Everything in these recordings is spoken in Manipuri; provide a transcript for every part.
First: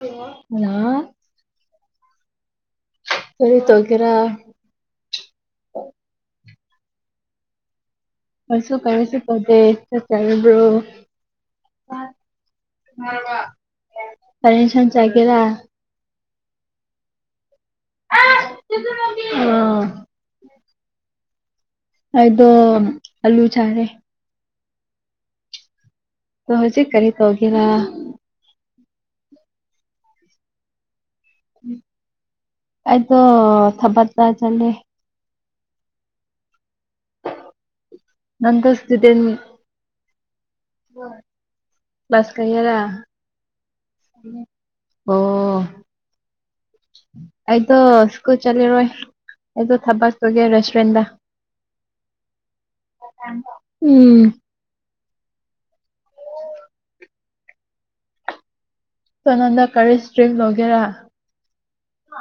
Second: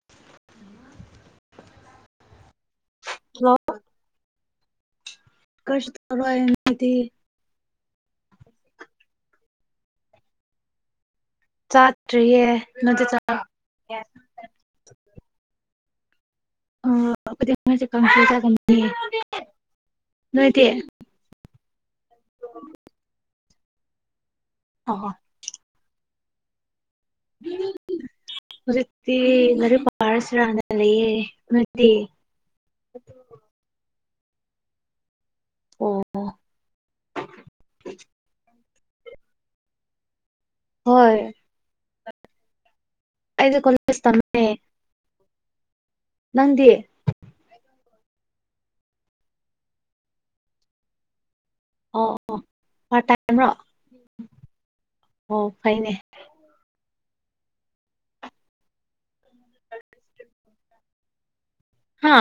[unintelligible] ꯍꯜꯂꯣ ꯀꯔꯤ ꯇꯧꯒꯦꯔ ꯀꯁ ꯇꯧꯗꯤꯤ ꯀꯁꯨ ꯀꯔꯤꯁꯨ ꯇꯗꯦ ꯆ ꯆꯕ꯭ꯔꯣ ꯆꯥꯠꯇ꯭ꯔꯤꯌꯦ ꯅꯗꯤ ꯆ ꯇꯔꯦꯟꯁꯟ ꯆꯥꯒꯦꯔ ꯑꯣꯗꯤ ꯅꯣꯏꯗꯤ ꯑꯣ ꯑꯗꯣ ꯑꯜꯂꯨ ꯆꯥꯔꯦ [unintelligible] ꯇ ꯍꯧꯖꯤꯛ ꯀꯔꯤ ꯇꯒꯦꯔ ꯎꯖꯤꯛꯇꯤ ꯃꯔꯔ ꯄꯥꯔꯁꯨꯔꯅ ꯂꯩꯦ ꯎꯠꯇꯤ ꯑꯩꯗꯣ ꯊꯕꯛꯇ ꯆꯠꯂꯦ ꯑꯣ ꯑ ꯍꯣꯏ ꯀ꯭ꯂꯥꯁ ꯀꯔꯤꯔ ꯑꯩꯗ ꯀꯂꯁ ꯇꯝꯃꯦ ꯑꯣ ꯅꯗꯤ ꯑꯩꯗꯣ ꯁ꯭ꯀꯨꯜ ꯆꯠꯂꯔꯣꯏ ꯑꯩꯗꯣ ꯊꯕꯛ ꯆꯒꯦ ꯔꯦꯁꯇꯨꯔꯦꯟꯗ ꯑꯣ ꯑꯣ ꯄꯥꯔꯠ ꯇꯥꯏꯝꯔꯣ ꯎꯝ ꯑꯣ ꯐꯩꯅꯦ ꯁꯣ ꯅꯥꯟꯗ ꯀꯔꯤ ꯁꯇꯔꯤꯝ ꯂꯧꯒꯦꯔ ꯍꯥ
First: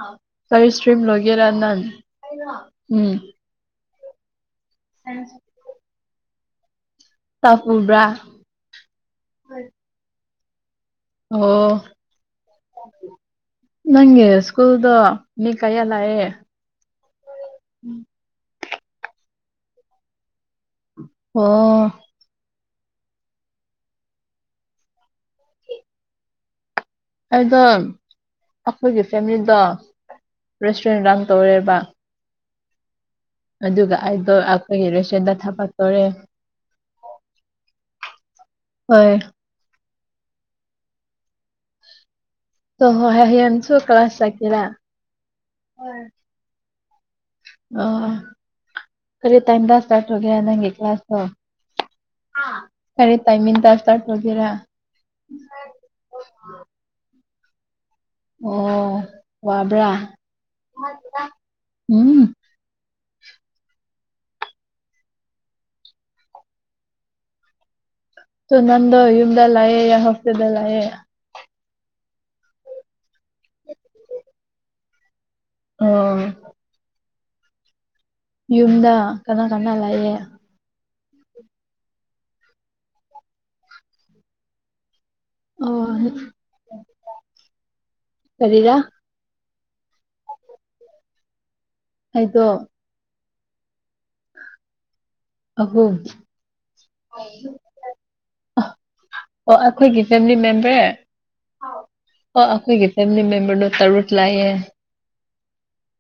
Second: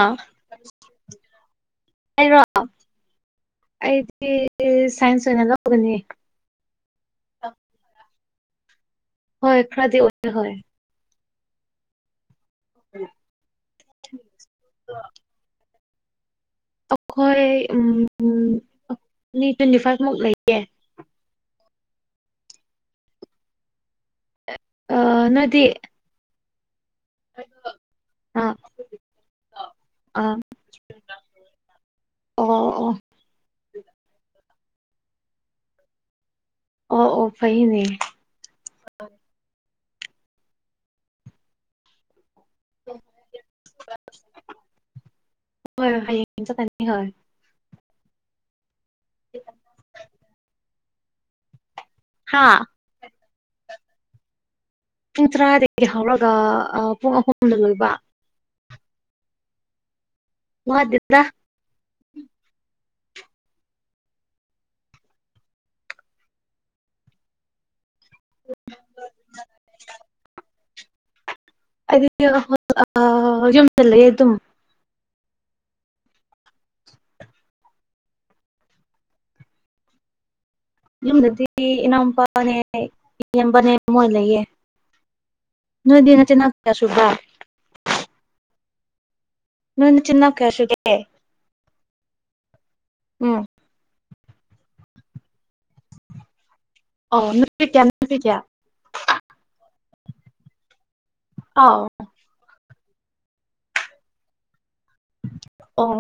ꯀꯔꯤ ꯁꯇ꯭ꯔꯤꯝ ꯂꯒꯦꯔꯥ ꯅꯅꯥ ꯍꯥꯏꯔꯣ ꯑꯩꯗꯤ ꯁꯥꯏꯟꯁ ꯑꯣꯏꯅ ꯂꯧꯒꯅꯤ ꯆꯥꯛ ꯄꯨꯕ꯭ꯔꯥ ꯍꯣꯏ ꯈꯔꯗꯤ ꯍꯣꯏ ꯑꯣ ꯅꯪꯒꯤ ꯏꯁꯀꯨꯜꯗ ꯃꯤ ꯀꯩꯂꯑ ꯑꯩꯈꯣꯏ ꯎꯝ ꯃꯤ ꯇ꯭ꯋꯦꯟꯇꯤ ꯐꯥꯏꯚ ꯃꯨꯛ ꯂꯩꯌꯦ ꯑꯣ ꯑ ꯅꯗꯤ ꯑꯩꯗꯣ ꯑꯥ ꯑꯩꯈꯣꯏꯒꯤ ꯐꯦꯃꯤꯂꯤꯗꯣ ꯑꯥ ꯔꯦꯁꯇꯨꯔꯦꯟ ꯔ ꯇꯧꯔꯦꯕ [unintelligible] ꯑꯗꯨꯒ ꯑꯩꯗꯣ ꯑꯈꯣꯏꯒꯤ ꯔꯦꯏꯇꯨꯔꯦꯟꯗ ꯊꯕꯛ ꯇꯧꯔꯦ ꯑꯣ ꯑꯣ ꯐꯅꯦ [unintelligible] [unintelligible] ꯍꯣꯏ ꯍꯥꯏꯌꯦꯡꯁꯨ ꯀ꯭ꯂꯥꯁ ꯆꯠꯀꯦꯔ [unintelligible] ꯑ ꯀꯔꯤ ꯇꯥꯏꯝꯗ ꯏꯁꯇꯥꯔꯠ ꯇꯩꯒꯦ ꯅꯪꯒꯤ ꯀ꯭ꯂꯥꯁ ꯍꯥꯥ ꯈꯔꯦ ꯇꯥꯏꯃꯤꯡꯗ ꯁꯇꯥꯔꯠ ꯑꯣꯏꯒꯦꯔꯥ ꯄꯨꯡ ꯇꯔꯥꯗꯒꯤ ꯍꯧꯔꯒ ꯄꯨꯡ ꯑꯍꯨꯝꯗ ꯂꯣꯏꯕ ꯑꯣ ꯋꯥꯕ꯭ꯔꯥ ꯋꯥꯗꯦꯗ ꯎꯝ ꯁꯨꯅꯟ ꯗ ꯌꯨꯝꯗ ꯂꯑꯦ ꯌꯥ ꯍꯞꯇꯗ ꯂꯑꯦ [unintelligible] ꯌꯨꯝꯗ ꯂꯩ ꯑꯗꯨꯝ [unintelligible] ꯌꯨꯝꯗ ꯀꯅꯥ ꯀꯅꯥ ꯂꯥꯛꯑꯦ ꯌꯨꯝꯗꯗꯤ ꯏꯅꯥꯎꯄꯥꯅꯦ ꯏꯕꯅꯦ ꯃꯣꯏ ꯂꯩꯌꯦ ꯑꯣ ꯅꯣꯏꯗꯤ ꯅꯆꯤꯟꯅꯥꯎ ꯀꯌꯥ ꯁꯨꯕ꯭ꯔꯥ ꯀꯔꯤꯔꯥ ꯅꯣꯏꯅ ꯆꯤꯟꯟꯅꯈꯦꯌꯥꯁꯤꯦ ꯍꯥꯏꯗꯣ ꯎꯝ ꯑꯍꯣ ꯑꯣ [unintelligible] ꯑꯣ ꯑꯩꯈꯣꯏꯒꯤ ꯐꯦꯃꯤꯂꯤ ꯃꯦꯝꯕꯔ ꯑꯥꯎ ꯑꯣ ꯑꯩꯈꯣꯏꯒꯤ ꯐꯦꯃꯤꯂꯤ ꯃꯦꯝꯕꯔ ꯅꯣ ꯇꯔꯨꯠ ꯂꯥꯛꯑꯌꯦ ꯑꯣ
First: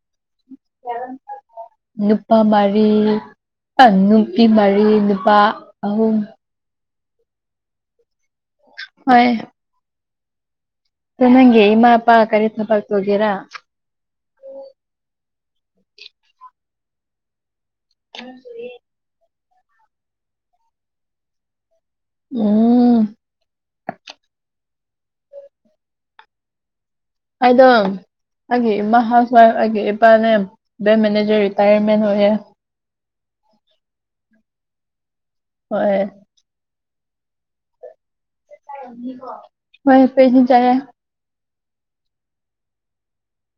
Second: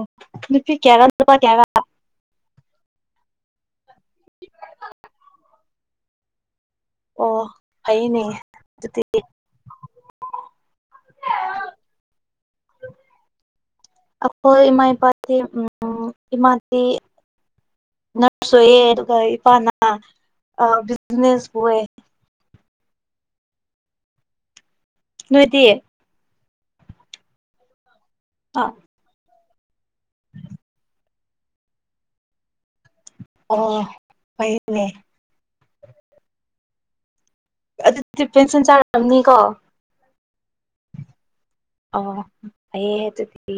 ꯅꯨꯄꯤ ꯀꯦꯔꯝ ꯅꯄꯥ ꯀꯦꯔꯥ ꯅꯨꯄꯥ ꯃꯔꯤ ꯅꯨꯄꯤ ꯃꯔꯤ ꯅꯨꯄꯥ ꯑꯍꯨꯝ ꯑꯣ ꯐꯩꯅꯦ ꯑꯗꯨꯗꯤ ꯅꯪꯦ ꯏꯃ ꯍꯥꯄꯥ ꯀꯔꯤꯁꯅꯄ ꯍꯒꯦꯔꯥ ꯑꯩꯈꯣꯏ ꯏꯃꯥ ꯏꯄꯥꯇ ꯎꯝ ꯏꯃꯥꯗꯤ ꯅꯔꯁꯌꯦ ꯑꯗꯨꯒ ꯏꯄꯥꯅꯥ ꯕꯤꯖꯤꯅꯦꯁꯕꯨꯋꯦ ꯎꯝ ꯅꯣꯏꯗꯤ ꯑꯩꯗꯣ ꯑꯥ ꯑꯩꯒꯤ ꯏꯃꯥꯍꯜꯈ‌ꯣꯏ ꯑꯩꯒꯤ ꯏꯄꯥꯅꯦ ꯕ‌ꯦꯡ ꯃꯦꯅꯦꯖꯔ [unintelligible] ꯑꯣꯏꯌ‌ꯦ ꯑꯣ ꯐꯩꯌ‌‌ꯦꯅꯦ ꯍꯣꯏ ꯑꯗꯨꯗꯤ ꯄꯦꯟꯁꯤꯟ ꯆꯥꯔꯕꯅꯤꯀꯣ ꯍꯣꯏ ꯄꯦꯟꯁꯤꯟ ꯆꯥꯏꯌꯦ ꯑꯣ ꯐꯩꯌꯦ ꯑꯗꯨꯗꯤ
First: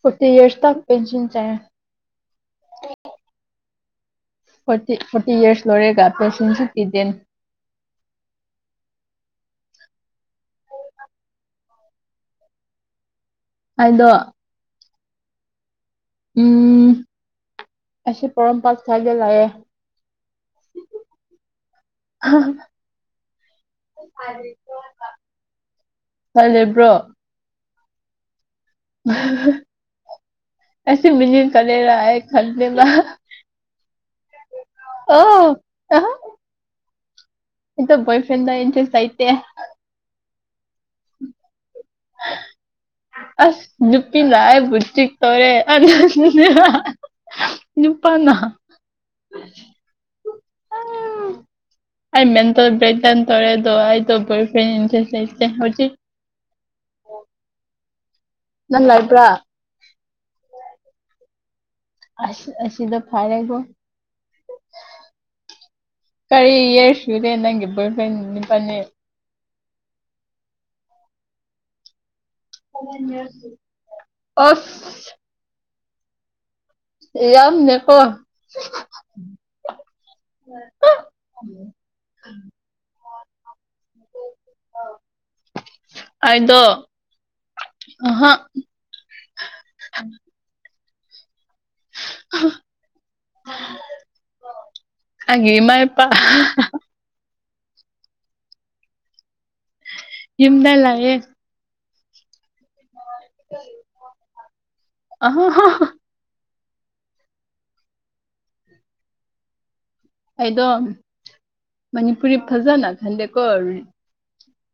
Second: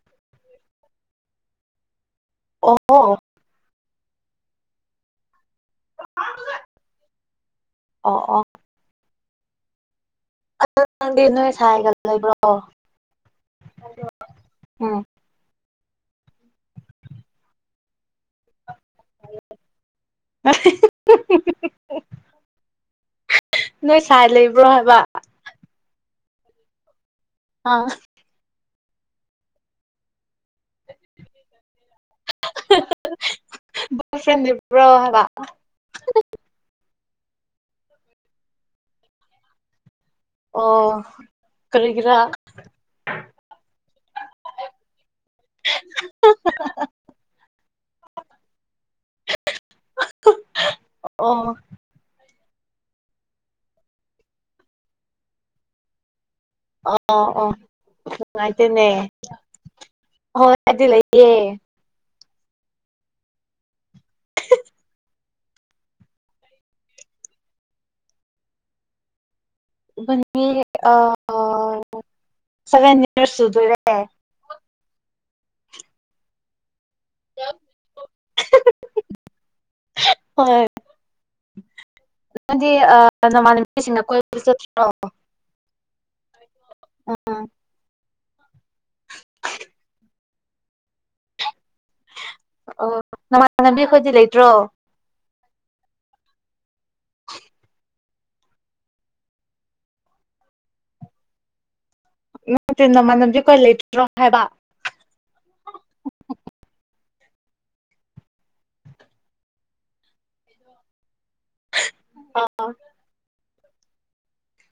ꯐꯣꯔꯇꯤ ꯏꯔꯁ ꯇ ꯄꯦꯟꯁꯤꯟ ꯆꯥꯏꯌ‌ꯦ ꯑꯣ ꯍꯣ ꯐꯣꯔꯇꯤ ꯐꯣꯔꯇꯤ ꯏꯔꯁ ꯂꯣꯏꯔꯒ ꯄꯦꯟꯁꯤꯟꯁꯨ ꯄꯤꯗꯦꯟ ꯑꯣ ꯑꯣ ꯑꯗꯨ ꯅꯪꯗꯤ ꯅꯣꯏ ꯁꯥꯏꯒ ꯂꯩꯕ꯭ꯔꯣ ꯑꯩꯗꯣ ꯎꯝ ꯎꯝ ꯑꯩꯁꯤ ꯄ‌ꯣꯔ‌ꯣꯝꯄꯥꯠ ꯁ꯭ꯋꯥꯏꯗ ꯂꯩꯌꯦ ꯅꯣꯏ ꯁꯥꯏ ꯂꯩꯕ꯭ꯔꯣ ꯍꯥꯏꯕ [unintelligible] ꯆꯠꯂꯤꯕ꯭ꯔꯣ ꯑꯥ [unintelligible] ꯑꯦꯁ ꯃꯤꯅꯤ ꯀꯔ‌ꯦꯔꯥ ꯑꯩ ꯈꯟꯗ‌ꯦꯕꯥ ꯁ‌ꯦꯝꯗ꯭ꯔꯤꯕ꯭ꯔꯣ ꯍꯥꯏꯕ ꯑꯩꯗ‌ꯣ ꯕ‌ꯣꯏ ꯐ꯭ꯔꯦꯟꯗ ꯏꯟꯇ꯭ꯔꯦꯁ ꯂꯩꯇ‌ꯦ ꯑꯣ ꯀꯔꯤꯒꯤꯔꯥ ꯑꯁ ꯅꯨꯄꯤ ꯂꯥꯛꯑꯦ [unintelligible] ꯇꯧꯔꯦ ꯑꯗꯨꯗꯨꯅ ꯅꯨꯄꯥꯥꯅ ꯑꯣ ꯑꯩ ꯃꯦꯟꯇꯜ ꯕꯔꯦꯛꯗꯥꯎꯟ ꯇꯧꯔꯦ ꯑꯗ‌ꯣ ꯑꯩꯗ‌ꯣ ꯕ‌ꯣꯏ ꯐ꯭ꯔ‌ꯦꯟ ꯏꯟꯇꯔꯦꯁ ꯂꯩꯇ‌ꯩ ꯍꯨꯖꯤꯛ ꯑꯣ ꯑꯣ ꯅꯨꯡꯉꯥꯏꯇ‌ꯦꯅꯦ ꯅꯪ ꯂꯩꯕ꯭ꯔꯥ ꯑꯩꯗꯤ ꯂꯩꯌꯦ ꯑꯁ ꯑꯁꯤꯗ ꯐꯥꯔꯦꯒꯣ ꯀꯔꯤ ꯏꯌꯥꯔꯁ ꯁꯨꯔꯦ ꯅꯪꯒꯤ ꯕ‌ꯣꯏꯐ꯭ꯔ‌ꯦꯟ ꯅꯕꯅꯤ ꯏꯕꯥꯅꯤ [unintelligible] ꯁꯚꯦꯟ ꯌꯔꯁ [unintelligible] ꯁꯨꯗꯣꯏꯔꯦ ꯑꯁ ꯌꯥꯝꯅ‌ꯦꯀꯣ [unintelligible] ꯅꯗꯤ ꯅꯃꯥꯟꯅꯕꯤꯁꯤꯡꯅ ꯀ‌ꯣꯏꯕ ꯆꯠꯇ꯭ꯔꯣ ꯑꯩꯗꯣ ꯑꯍꯥ ꯑꯣ ꯅꯃꯥꯟꯅꯕꯤꯈꯣꯏꯗꯤ ꯂꯩꯇ꯭ꯔꯣ ꯑꯩꯒꯤ ꯃꯥꯏ ꯄꯥ ꯌꯨꯝꯗ ꯂꯩꯌ‌ꯦ ꯅꯠꯇ‌ꯦ ꯅꯃꯥꯟꯅꯕꯤ ꯈ‌ꯣꯏ ꯂꯩꯇ꯭ꯔꯣ ꯍꯥꯏꯕ [unintelligible] ꯑꯩꯗꯣ ꯃꯅꯤꯄꯨꯔꯤ ꯐꯖꯅ ꯈꯟꯗꯦꯀꯣ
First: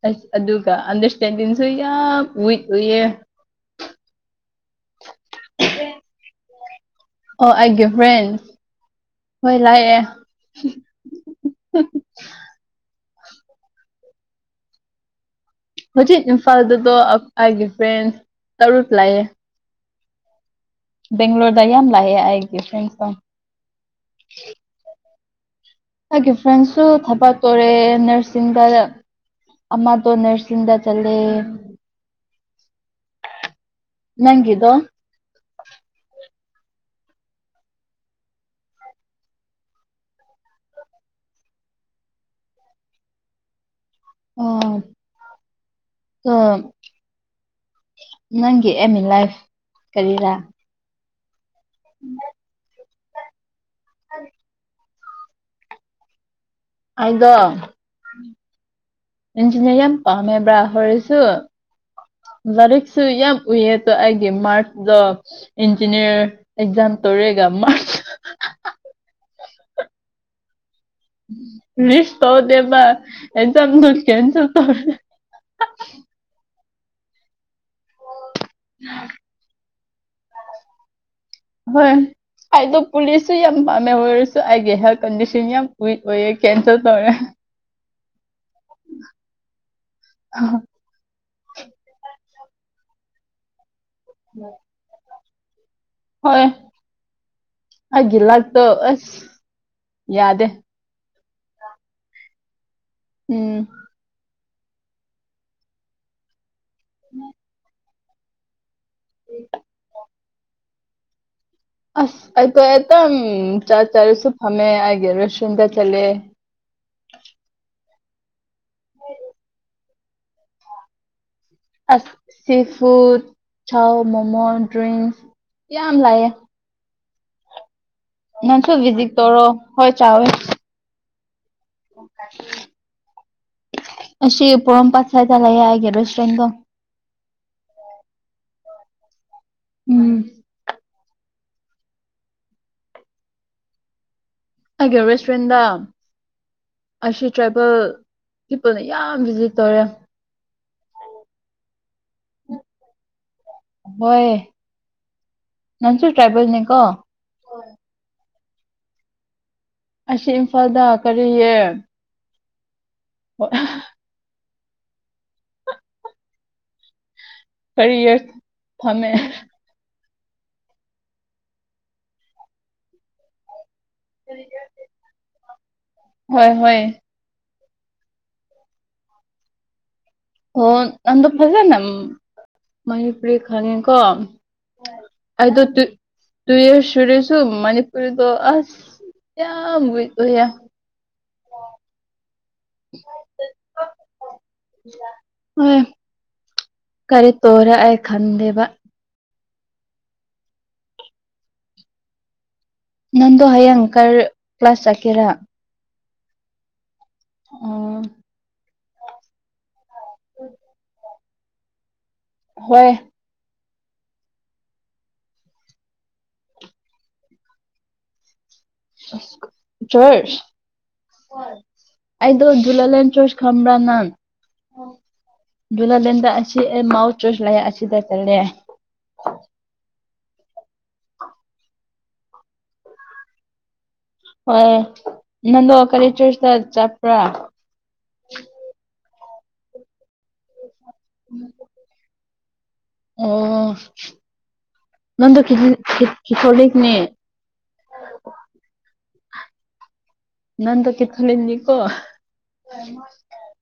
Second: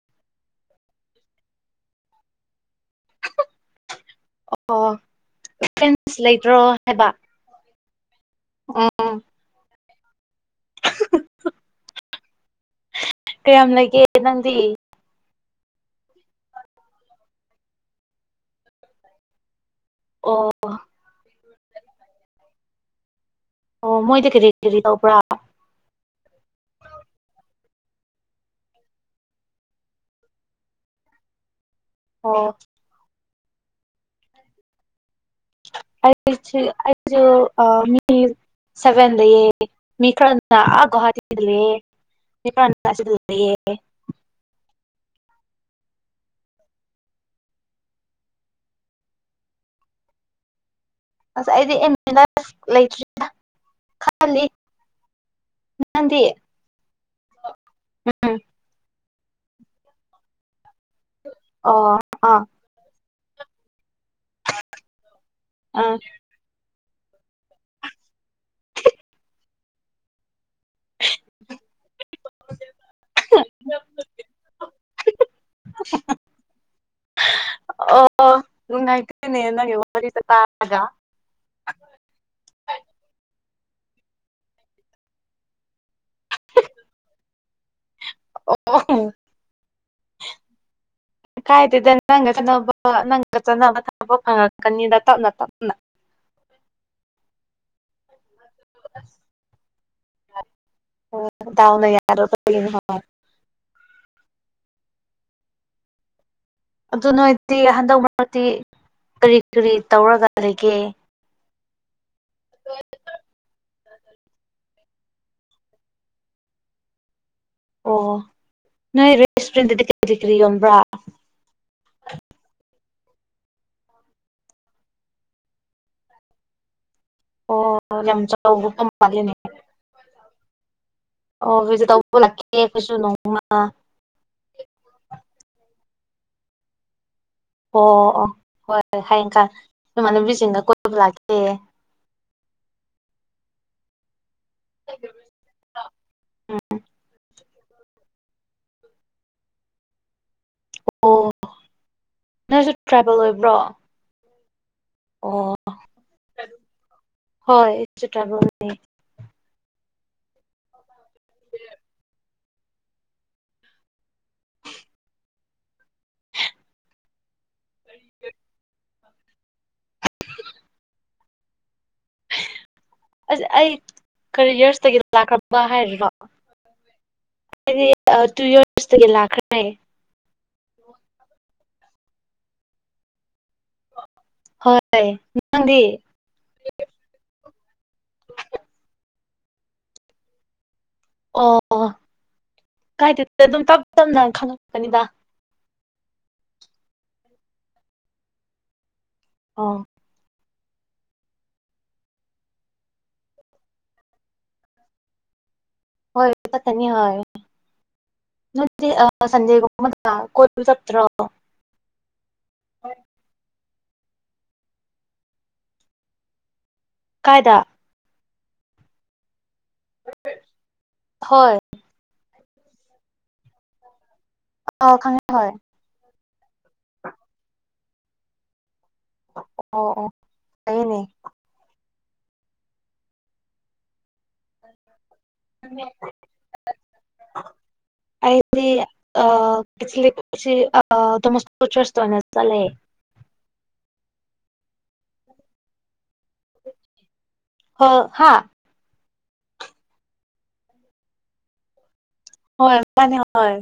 ꯑꯁ ꯑꯗꯨꯒ ꯑꯟꯗꯔꯁꯇꯦꯟꯗꯤꯡꯁꯨ ꯌꯥꯝ ꯋꯤꯛ ꯑꯣꯏꯌꯦ ꯑꯣ ꯐ꯭ꯔ‌ꯦꯟꯁ ꯂꯩꯇ꯭ꯔꯣ ꯍꯥꯏꯕ ꯑꯣ ꯑꯩꯒꯤ ꯐ꯭ꯔꯦꯟꯁ ꯎꯝ ꯍꯣꯏ ꯂꯥꯏꯑꯦ ꯀꯌꯥꯝ ꯂꯩꯒꯦ ꯅꯪꯗꯤ ꯍꯧꯖꯤꯛ ꯏꯝꯐꯥꯜꯗꯗꯣ ꯑꯩꯒꯤ ꯐ꯭ꯔꯦꯟꯁ ꯇꯔꯨꯛ ꯂꯩꯑꯦ ꯑꯣ ꯕꯦꯡꯒ꯭ꯂꯣꯔꯗ ꯌꯥꯝ ꯂꯩꯑꯦ ꯑꯩꯒꯤ ꯐ꯭ꯔꯦꯟꯁꯤꯡ ꯑꯣ ꯃꯣꯏꯗꯤ ꯀꯔꯤ ꯀꯔꯤ ꯇꯧꯕ꯭ꯔꯥ ꯑꯩꯒꯤ ꯐ꯭ꯔꯦꯟꯁꯨ ꯊꯕꯛ ꯇꯧꯔꯦ ꯅꯔꯁꯤꯡꯗ ꯈꯠꯅꯗꯦ ꯅꯔꯁꯤꯡꯗ ꯆꯠꯂꯦ ꯑꯣ ꯅꯪꯒꯗꯨꯣ ꯑꯩꯁꯨ ꯑꯩꯁꯨ ꯑ ꯃꯤ ꯁꯕꯦꯟ ꯂꯩꯌꯦ ꯃꯤ ꯈꯔꯅ ꯑꯥ ꯒꯨꯋꯥꯇꯤꯗ ꯂꯩꯌꯦ [unintelligible] [unintelligible] ꯅꯪꯒꯤ ꯑꯦꯃꯤ ꯑꯦꯜ ꯂꯥꯏꯐ ꯀꯔꯤꯔꯥ ꯑꯁ ꯑꯩꯗꯤ ꯑ ꯂꯩꯇ꯭ꯔꯤꯦ ꯈꯜꯂꯤ ꯅꯪꯗꯤ ꯍꯥꯏꯗꯣ ꯎꯝ ꯏꯟꯖꯤꯅꯤꯔ ꯌꯥꯝ ꯄꯥꯝꯃꯦꯕ꯭ꯔꯥ ꯍꯣꯔꯁ ꯑꯣ ꯑꯥ ꯂꯔꯤꯛꯁꯨ ꯌꯥꯝ ꯎꯏꯌꯦ ꯑꯩꯒꯤꯦ ꯃꯥꯔꯆꯗ ꯑꯥ ꯏꯟꯖꯤꯅꯤꯌꯔ ꯑꯦꯛꯖꯝ ꯇꯧꯔꯦꯒ ꯃꯥꯔ ꯔꯤꯁ ꯇꯧꯗꯦꯃ ꯑꯦꯖꯝ ꯅ ꯀꯦꯟꯁꯜ ꯇꯧꯔ ꯑꯣ [unintelligible] [unintelligible] ꯑꯩꯗꯣ ꯄꯨꯂꯤꯁꯁꯨ ꯌꯥꯝ ꯄꯥꯝꯃꯦ ꯑꯣꯏꯔꯁꯨ ꯑꯩꯒꯤ ꯍꯦꯜ ꯀꯟꯗꯤꯁꯟ ꯌꯥꯝ ꯋꯤꯛ ꯑꯣꯏꯌꯦ ꯀꯦꯟꯁꯦꯜ ꯇꯧꯔꯦ [unintelligible] ꯀꯥꯏꯗꯦꯗ ꯅꯪꯒ ꯈꯠꯅꯕ ꯅꯪꯒ ꯆꯠꯅꯕ ꯊꯥꯕ ꯐꯪꯉꯛꯀꯅꯤꯗ ꯇꯞꯅ ꯇꯞꯅ ꯍꯣꯏ ꯑꯩꯒꯤ ꯂꯛꯇꯣ ꯑꯁ ꯌꯥꯗꯦ ꯍ ꯊꯗꯥꯎꯅ ꯌꯥꯔꯅ ꯍ ꯎꯝ ꯑꯗꯨ ꯅꯣꯏꯗꯤ ꯍꯟꯗꯛ ꯃꯔꯤ ꯀꯔꯤ ꯀꯔꯤ ꯇꯧꯔꯒ ꯂꯩꯒꯦ ꯑꯁ ꯑꯩꯗꯣ ꯑꯦꯛꯇꯝ ꯆꯥ ꯆꯥꯔꯨꯁꯨ ꯐꯝꯃꯦ ꯑꯩ ꯒ꯭ꯔꯦꯖꯨꯑꯦꯁꯟꯗ ꯆꯠꯂꯦ ꯑꯣ ꯅꯣꯏ ꯔꯦꯁꯇꯨꯔꯦꯟꯗꯗꯤ ꯀꯔꯤ ꯀꯔꯤ ꯀꯔꯤ ꯌꯣꯟꯕ꯭ꯔꯥ ꯑꯁ ꯁꯤ ꯐꯨꯗ ꯊꯥꯎ ꯃꯣꯃꯣ ꯗ꯭ꯔꯤꯡꯁ ꯌꯥꯝ ꯂꯥꯛꯑꯦ ꯑꯣ ꯅꯪꯁꯨ ꯌꯥꯝꯒꯨꯄ ꯚꯤꯖꯤꯠ ꯃꯥꯅꯤ ꯇꯧꯔꯣ ꯍꯣꯏ ꯆꯥꯎꯋꯦ ꯑꯣ ꯑꯈꯣꯏꯁꯨ ꯇꯧꯕ ꯂꯛꯈꯤꯅꯤ ꯑꯈꯣꯏꯁꯨ ꯅꯣꯡꯃ ꯑꯁꯤ ꯄꯣꯔꯣꯝꯄꯥꯠꯇ ꯑꯁꯥꯢꯗ ꯂꯩꯌꯦ ꯑꯩꯒꯤ ꯔꯦꯁꯇꯣꯔꯦꯟꯗꯣ ꯑꯣ ꯑꯣ ꯍꯣꯏ ꯍꯣꯏ ꯍꯌꯦꯡꯀꯥꯟ ꯎꯝ ꯏꯃꯥꯟꯅꯕꯤꯁꯤꯡꯗ ꯀꯣꯏꯕ ꯂꯥꯛꯀꯦ ꯑꯩꯒꯤ ꯔꯦꯁꯇꯣꯔꯦꯟꯗꯣ ꯎꯝ ꯇ꯭ꯔꯥꯏꯕꯦꯜ ꯄꯤꯄꯜꯅ ꯌꯥꯝ ꯚꯤꯖꯤꯠ ꯇꯧꯔꯦ ꯑꯣ ꯅꯪꯁꯨ ꯇ꯭ꯔꯥꯏꯕꯦꯜ ꯑꯣꯏꯕ꯭ꯔꯣ ꯍꯣꯏ ꯑꯣ ꯅꯪꯁꯨ ꯇ꯭ꯔꯥꯏꯕꯦꯜꯅꯤꯀꯣ ꯍꯣꯏꯆꯅꯤ ꯑꯁꯤ ꯏꯝꯐꯥꯜꯗ ꯀꯔꯤꯌꯦ ꯑꯣ [unintelligible] ꯀꯔꯤꯌꯔ ꯐꯝꯃꯦ ꯑꯁ ꯑꯩ ꯀꯔꯤꯌꯔꯁꯇꯒꯤ [unintelligible] ꯍꯥꯏꯔꯤꯔꯣ ꯍꯣꯏ ꯍꯣꯏ ꯑꯩꯗꯤ ꯑ ꯇꯨꯌꯔꯁꯇꯒꯤ ꯂꯥꯛꯈ꯭ꯔꯦ ꯑꯣ ꯅꯗ ꯐꯖꯅ ꯃꯅꯤꯄꯨꯨꯔꯦ ꯈꯅꯤꯡ ꯀꯣ ꯍꯣꯏ ꯑꯗꯣ ꯅꯪꯗꯤ ꯇ ꯇꯨꯏ ꯁꯨꯔꯁꯨ ꯃꯅꯤꯄꯨꯔꯤꯗꯣ ꯑꯁ ꯌꯥꯝ ꯋꯤꯛ ꯑꯣꯏꯌꯦ ꯑꯣ ꯀꯥꯏꯗ ꯑꯗꯨꯝ ꯇꯞ ꯇꯞꯅ ꯈꯪꯪꯂꯛꯄꯅꯤꯗ 'inaudible' ꯀꯔꯤ ꯇꯣꯔꯦ ꯑꯩ ꯈꯟꯗꯦꯕ ꯑꯥꯎ ꯅꯪꯗꯣ ꯍꯌꯦꯡ ꯀꯔꯤ ꯀ꯭ꯂꯥꯁ ꯆꯠꯀꯦꯔꯥ ꯍꯣꯏ [unintelligible] ꯌꯦꯡꯉꯛꯑꯒꯦ ꯑꯣ ꯅꯠꯇꯦ ꯑ ꯁꯟꯗꯦ ꯒꯨꯝꯕꯗ ꯀꯣꯏꯕ ꯆꯠꯇꯔꯣ꯫ ꯍꯣꯏ ꯀꯥꯏꯗ꯫ ꯆꯔꯁ꯫ ꯍꯣꯏ ꯑꯣ ꯖꯨꯂꯂꯦꯟ ꯆꯣꯏꯁ ꯈꯝꯕ꯭ꯔꯥ ꯅꯪ ꯑ ꯈꯉ ꯍ ꯨꯂꯥ ꯂꯦꯟꯗ ꯑꯁꯤ ꯃꯥꯎ ꯆꯁ ꯂ ꯑꯁꯤꯗ ꯆꯂꯦ ꯑꯣ ꯑꯣ ꯐꯩꯌꯦꯅꯦ ꯍꯣꯏ ꯅꯅꯣ ꯀꯔꯤ ꯆꯔꯁꯇ ꯆꯠꯄ꯭ꯔꯥ꯫ ꯑꯩꯗꯤ ꯑꯁ ꯇꯅꯦ ꯆꯂꯦ ꯑꯣ ꯅꯪꯒ ꯈꯤ ꯈꯤ ꯈꯤꯊꯣꯂꯤꯛꯅꯦ ꯍ ꯍꯥꯥ ꯅꯟ ꯗ ꯀꯤꯠ ꯈꯜꯂꯤꯅꯤꯀꯣ꯫ ꯍꯣꯏ ꯃꯥꯅꯦ ꯍꯣꯏ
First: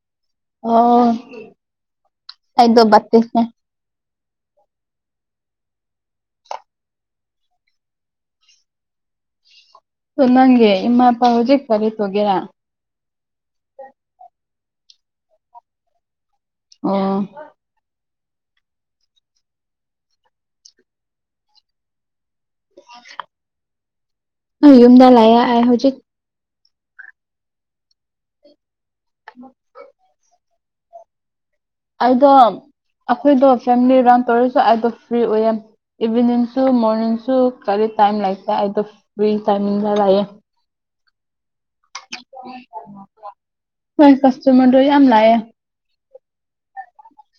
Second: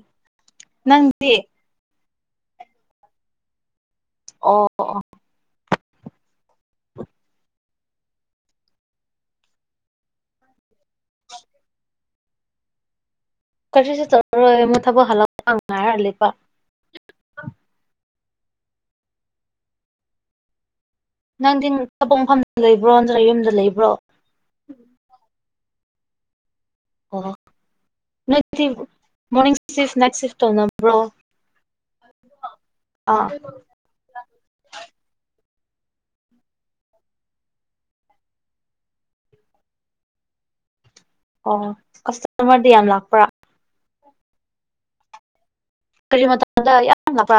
ꯑꯣ ꯅꯪꯗꯤ ꯑꯩꯗꯣ ꯕꯥꯞꯇꯤꯁꯅꯦ꯫ ꯑꯣ ꯑꯣ [unintelligible] ꯅꯪꯒꯤ ꯏꯃꯥ ꯄꯥꯎꯗꯤ ꯀꯔꯤ ꯇꯧꯒꯦꯔꯥ ꯀꯔꯤꯁꯨ ꯇꯧꯔꯔꯣꯏ ꯑꯃꯨꯛ ꯊꯕꯛ ꯍꯜꯂꯛꯄ ꯉꯥꯏꯔ ꯂꯩꯕ ꯑꯣ ꯅꯪꯗꯤ ꯊꯕꯛ ꯃꯐꯝ ꯂꯩꯕ꯭ꯔꯣ ꯅꯠꯇ꯭ꯔ ꯌꯨꯝꯗ ꯂꯩꯕ꯭ꯔꯣ ꯅꯣꯏ ꯌꯨꯝꯗꯥ ꯂꯩꯌꯦ ꯑꯩ ꯍꯧꯖꯤꯛ꯫ ꯑꯣ ꯅꯗꯤ ꯃꯣꯔꯅꯤꯡ ꯁꯤꯐ ꯅꯥꯏꯠ ꯁꯤꯐ ꯇꯧꯅꯕ꯭ꯔꯣ ꯑꯩꯗꯣ ꯑꯥ ꯑꯈꯣꯏꯗꯣ ꯐꯦꯃꯤꯂꯤ ꯔꯟ ꯇꯧꯔꯁꯨ ꯑꯩꯗꯣ ꯐ꯭ꯔꯤ ꯑꯣꯏꯌꯦ ꯏꯕꯤꯅꯤꯡꯁꯨ ꯃꯣꯔꯅꯤꯡꯁꯨ ꯀꯔꯤ ꯇꯥꯏꯝ ꯂꯩꯇꯦ ꯑꯩꯗꯣ ꯐꯔꯤ ꯇꯥꯏꯃꯤꯡꯗ ꯂꯩꯌꯦ ꯑꯣ ꯀꯁꯇꯃꯔꯗꯤ ꯌꯥꯝ ꯂꯥꯛꯄ꯭ꯔꯥ ꯅꯣꯏ ꯀꯁꯇꯃꯔꯗꯣ ꯌꯥꯝ ꯂꯥꯛꯑꯦ ꯀꯔꯤ ꯃꯇꯗ ꯌꯥꯝꯄꯥ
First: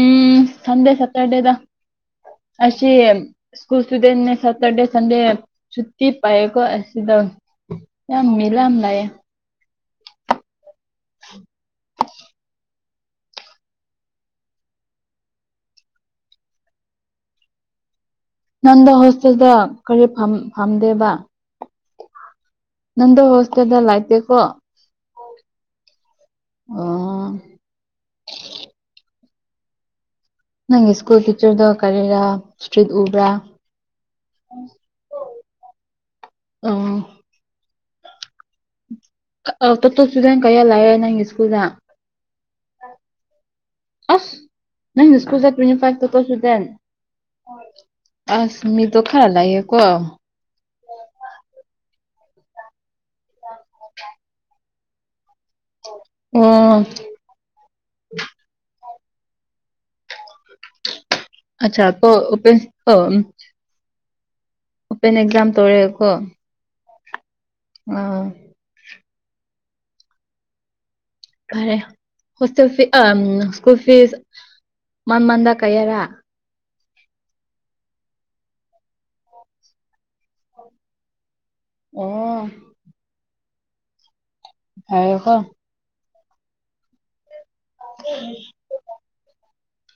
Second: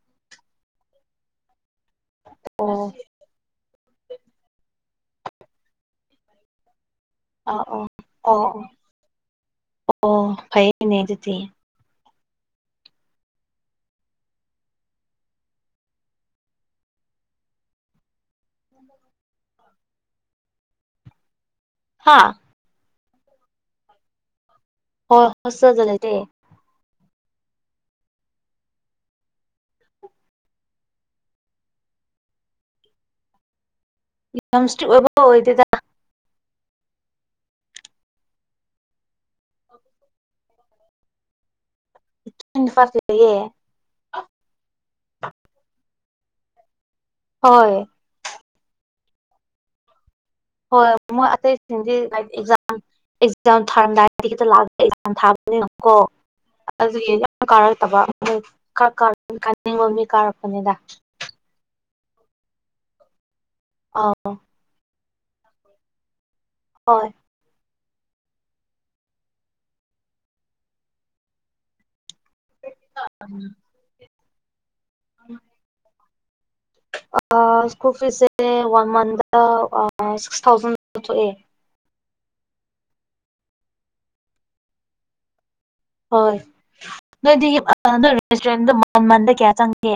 ꯎꯝ ꯁꯟꯗꯦ ꯁꯇꯔꯗꯦꯗ ꯑꯣ ꯑꯁꯦꯝ ꯁꯀꯨꯜ ꯁꯗ ꯁꯦꯇꯔꯗꯦ ꯁꯟꯗꯦ ꯁꯨꯇꯇ ꯄ ꯁꯤꯗ ꯑ ꯑꯣ ꯑꯣ ꯑꯣ ꯑꯣ ꯐꯩꯅꯦ ꯑꯗꯨꯗꯤ ꯅꯪꯗꯣ ꯍꯣꯁꯇꯦꯜꯗ ꯀꯔꯤ ꯐꯝ ꯐꯝꯗꯦꯕꯥ ꯍꯥꯥ ꯅꯡꯗꯣ ꯍꯣꯁꯇꯦꯜꯗ ꯂꯥꯏꯇꯦꯀꯣ ꯍꯣꯏ ꯍꯁꯖꯂꯦꯗ [unintelligible] ꯅꯪ ꯏꯁ꯭ꯀꯨꯜ ꯇꯤꯆꯔꯗꯣ ꯀꯔꯤꯔ ꯏꯁꯇ꯭ꯔꯤꯠ ꯎꯕ꯭ꯔꯥ ꯌꯥꯝ ꯁꯇꯔꯤꯛ ꯑꯣꯏꯕ ꯑꯣꯏꯗꯦꯗꯥ꯫ ꯑꯣ ꯇꯣ ꯁꯨꯗꯦꯟ ꯀꯌꯥ ꯂꯥꯛꯦ ꯅꯪ ꯁ꯭ꯀꯨꯜꯗ [unintelligible] ꯑꯁ ꯅꯪ ꯁꯀꯨꯜ ꯆꯠꯄꯅꯤ 'inaudible'꯫ ꯍꯣꯏ ꯑꯁꯃꯤꯗꯣ ꯈꯥꯔ ꯂꯦꯀꯣ ꯍꯣꯏ ꯍꯣꯏ ꯃꯣꯏ ꯑꯇꯩꯁꯤꯡꯗꯤ ꯑꯦꯛꯖꯥꯝ ꯑꯦꯛꯖꯥꯝ ꯊꯥꯔꯝꯗꯥꯏꯗꯤ ꯈꯤꯇ ꯂꯥꯛꯑ 'inaudible' ꯊꯥꯕꯅꯦ ꯀꯣ ꯑꯗꯨꯒꯤ꯫ ꯀꯥꯔꯛꯇꯕ ꯎꯝ ꯀꯥ ꯀꯥꯟ ꯀꯥꯅꯤꯡꯕ ꯃꯤ ꯀꯥꯔꯛꯄꯅꯤꯗ꯫ 'inaudible' ꯑꯧ ꯑꯣꯄꯦꯟ ꯑꯦꯛꯖꯥꯝ ꯇꯧꯋꯦꯀꯣ ꯑꯣꯏ ꯑꯥ ꯈꯔꯦ ꯍꯣꯁꯇꯦꯜ ꯐꯤ ꯑ ꯁ꯭ꯀꯨꯜ ꯐꯤꯁ ꯃꯟ ꯃꯟꯗ ꯀꯩꯔ ꯑ ꯁ꯭ꯀꯨꯜ ꯐꯤꯁꯦ ꯋꯥꯟ ꯃꯟꯗꯥ ꯑ ꯁꯤꯛꯁ ꯊꯥꯎꯖꯟ ꯊꯣꯛꯑꯦ ꯑꯣ ꯍꯥꯏꯎꯨꯀꯣ꯫ ꯍꯣꯏ ꯅꯣꯏꯗꯤ ꯑ ꯅꯣꯏ ꯔꯦꯁꯇꯨꯔꯦꯟꯗ ꯃꯟ ꯃꯟꯗ ꯀꯌꯥ ꯆꯪꯒꯦ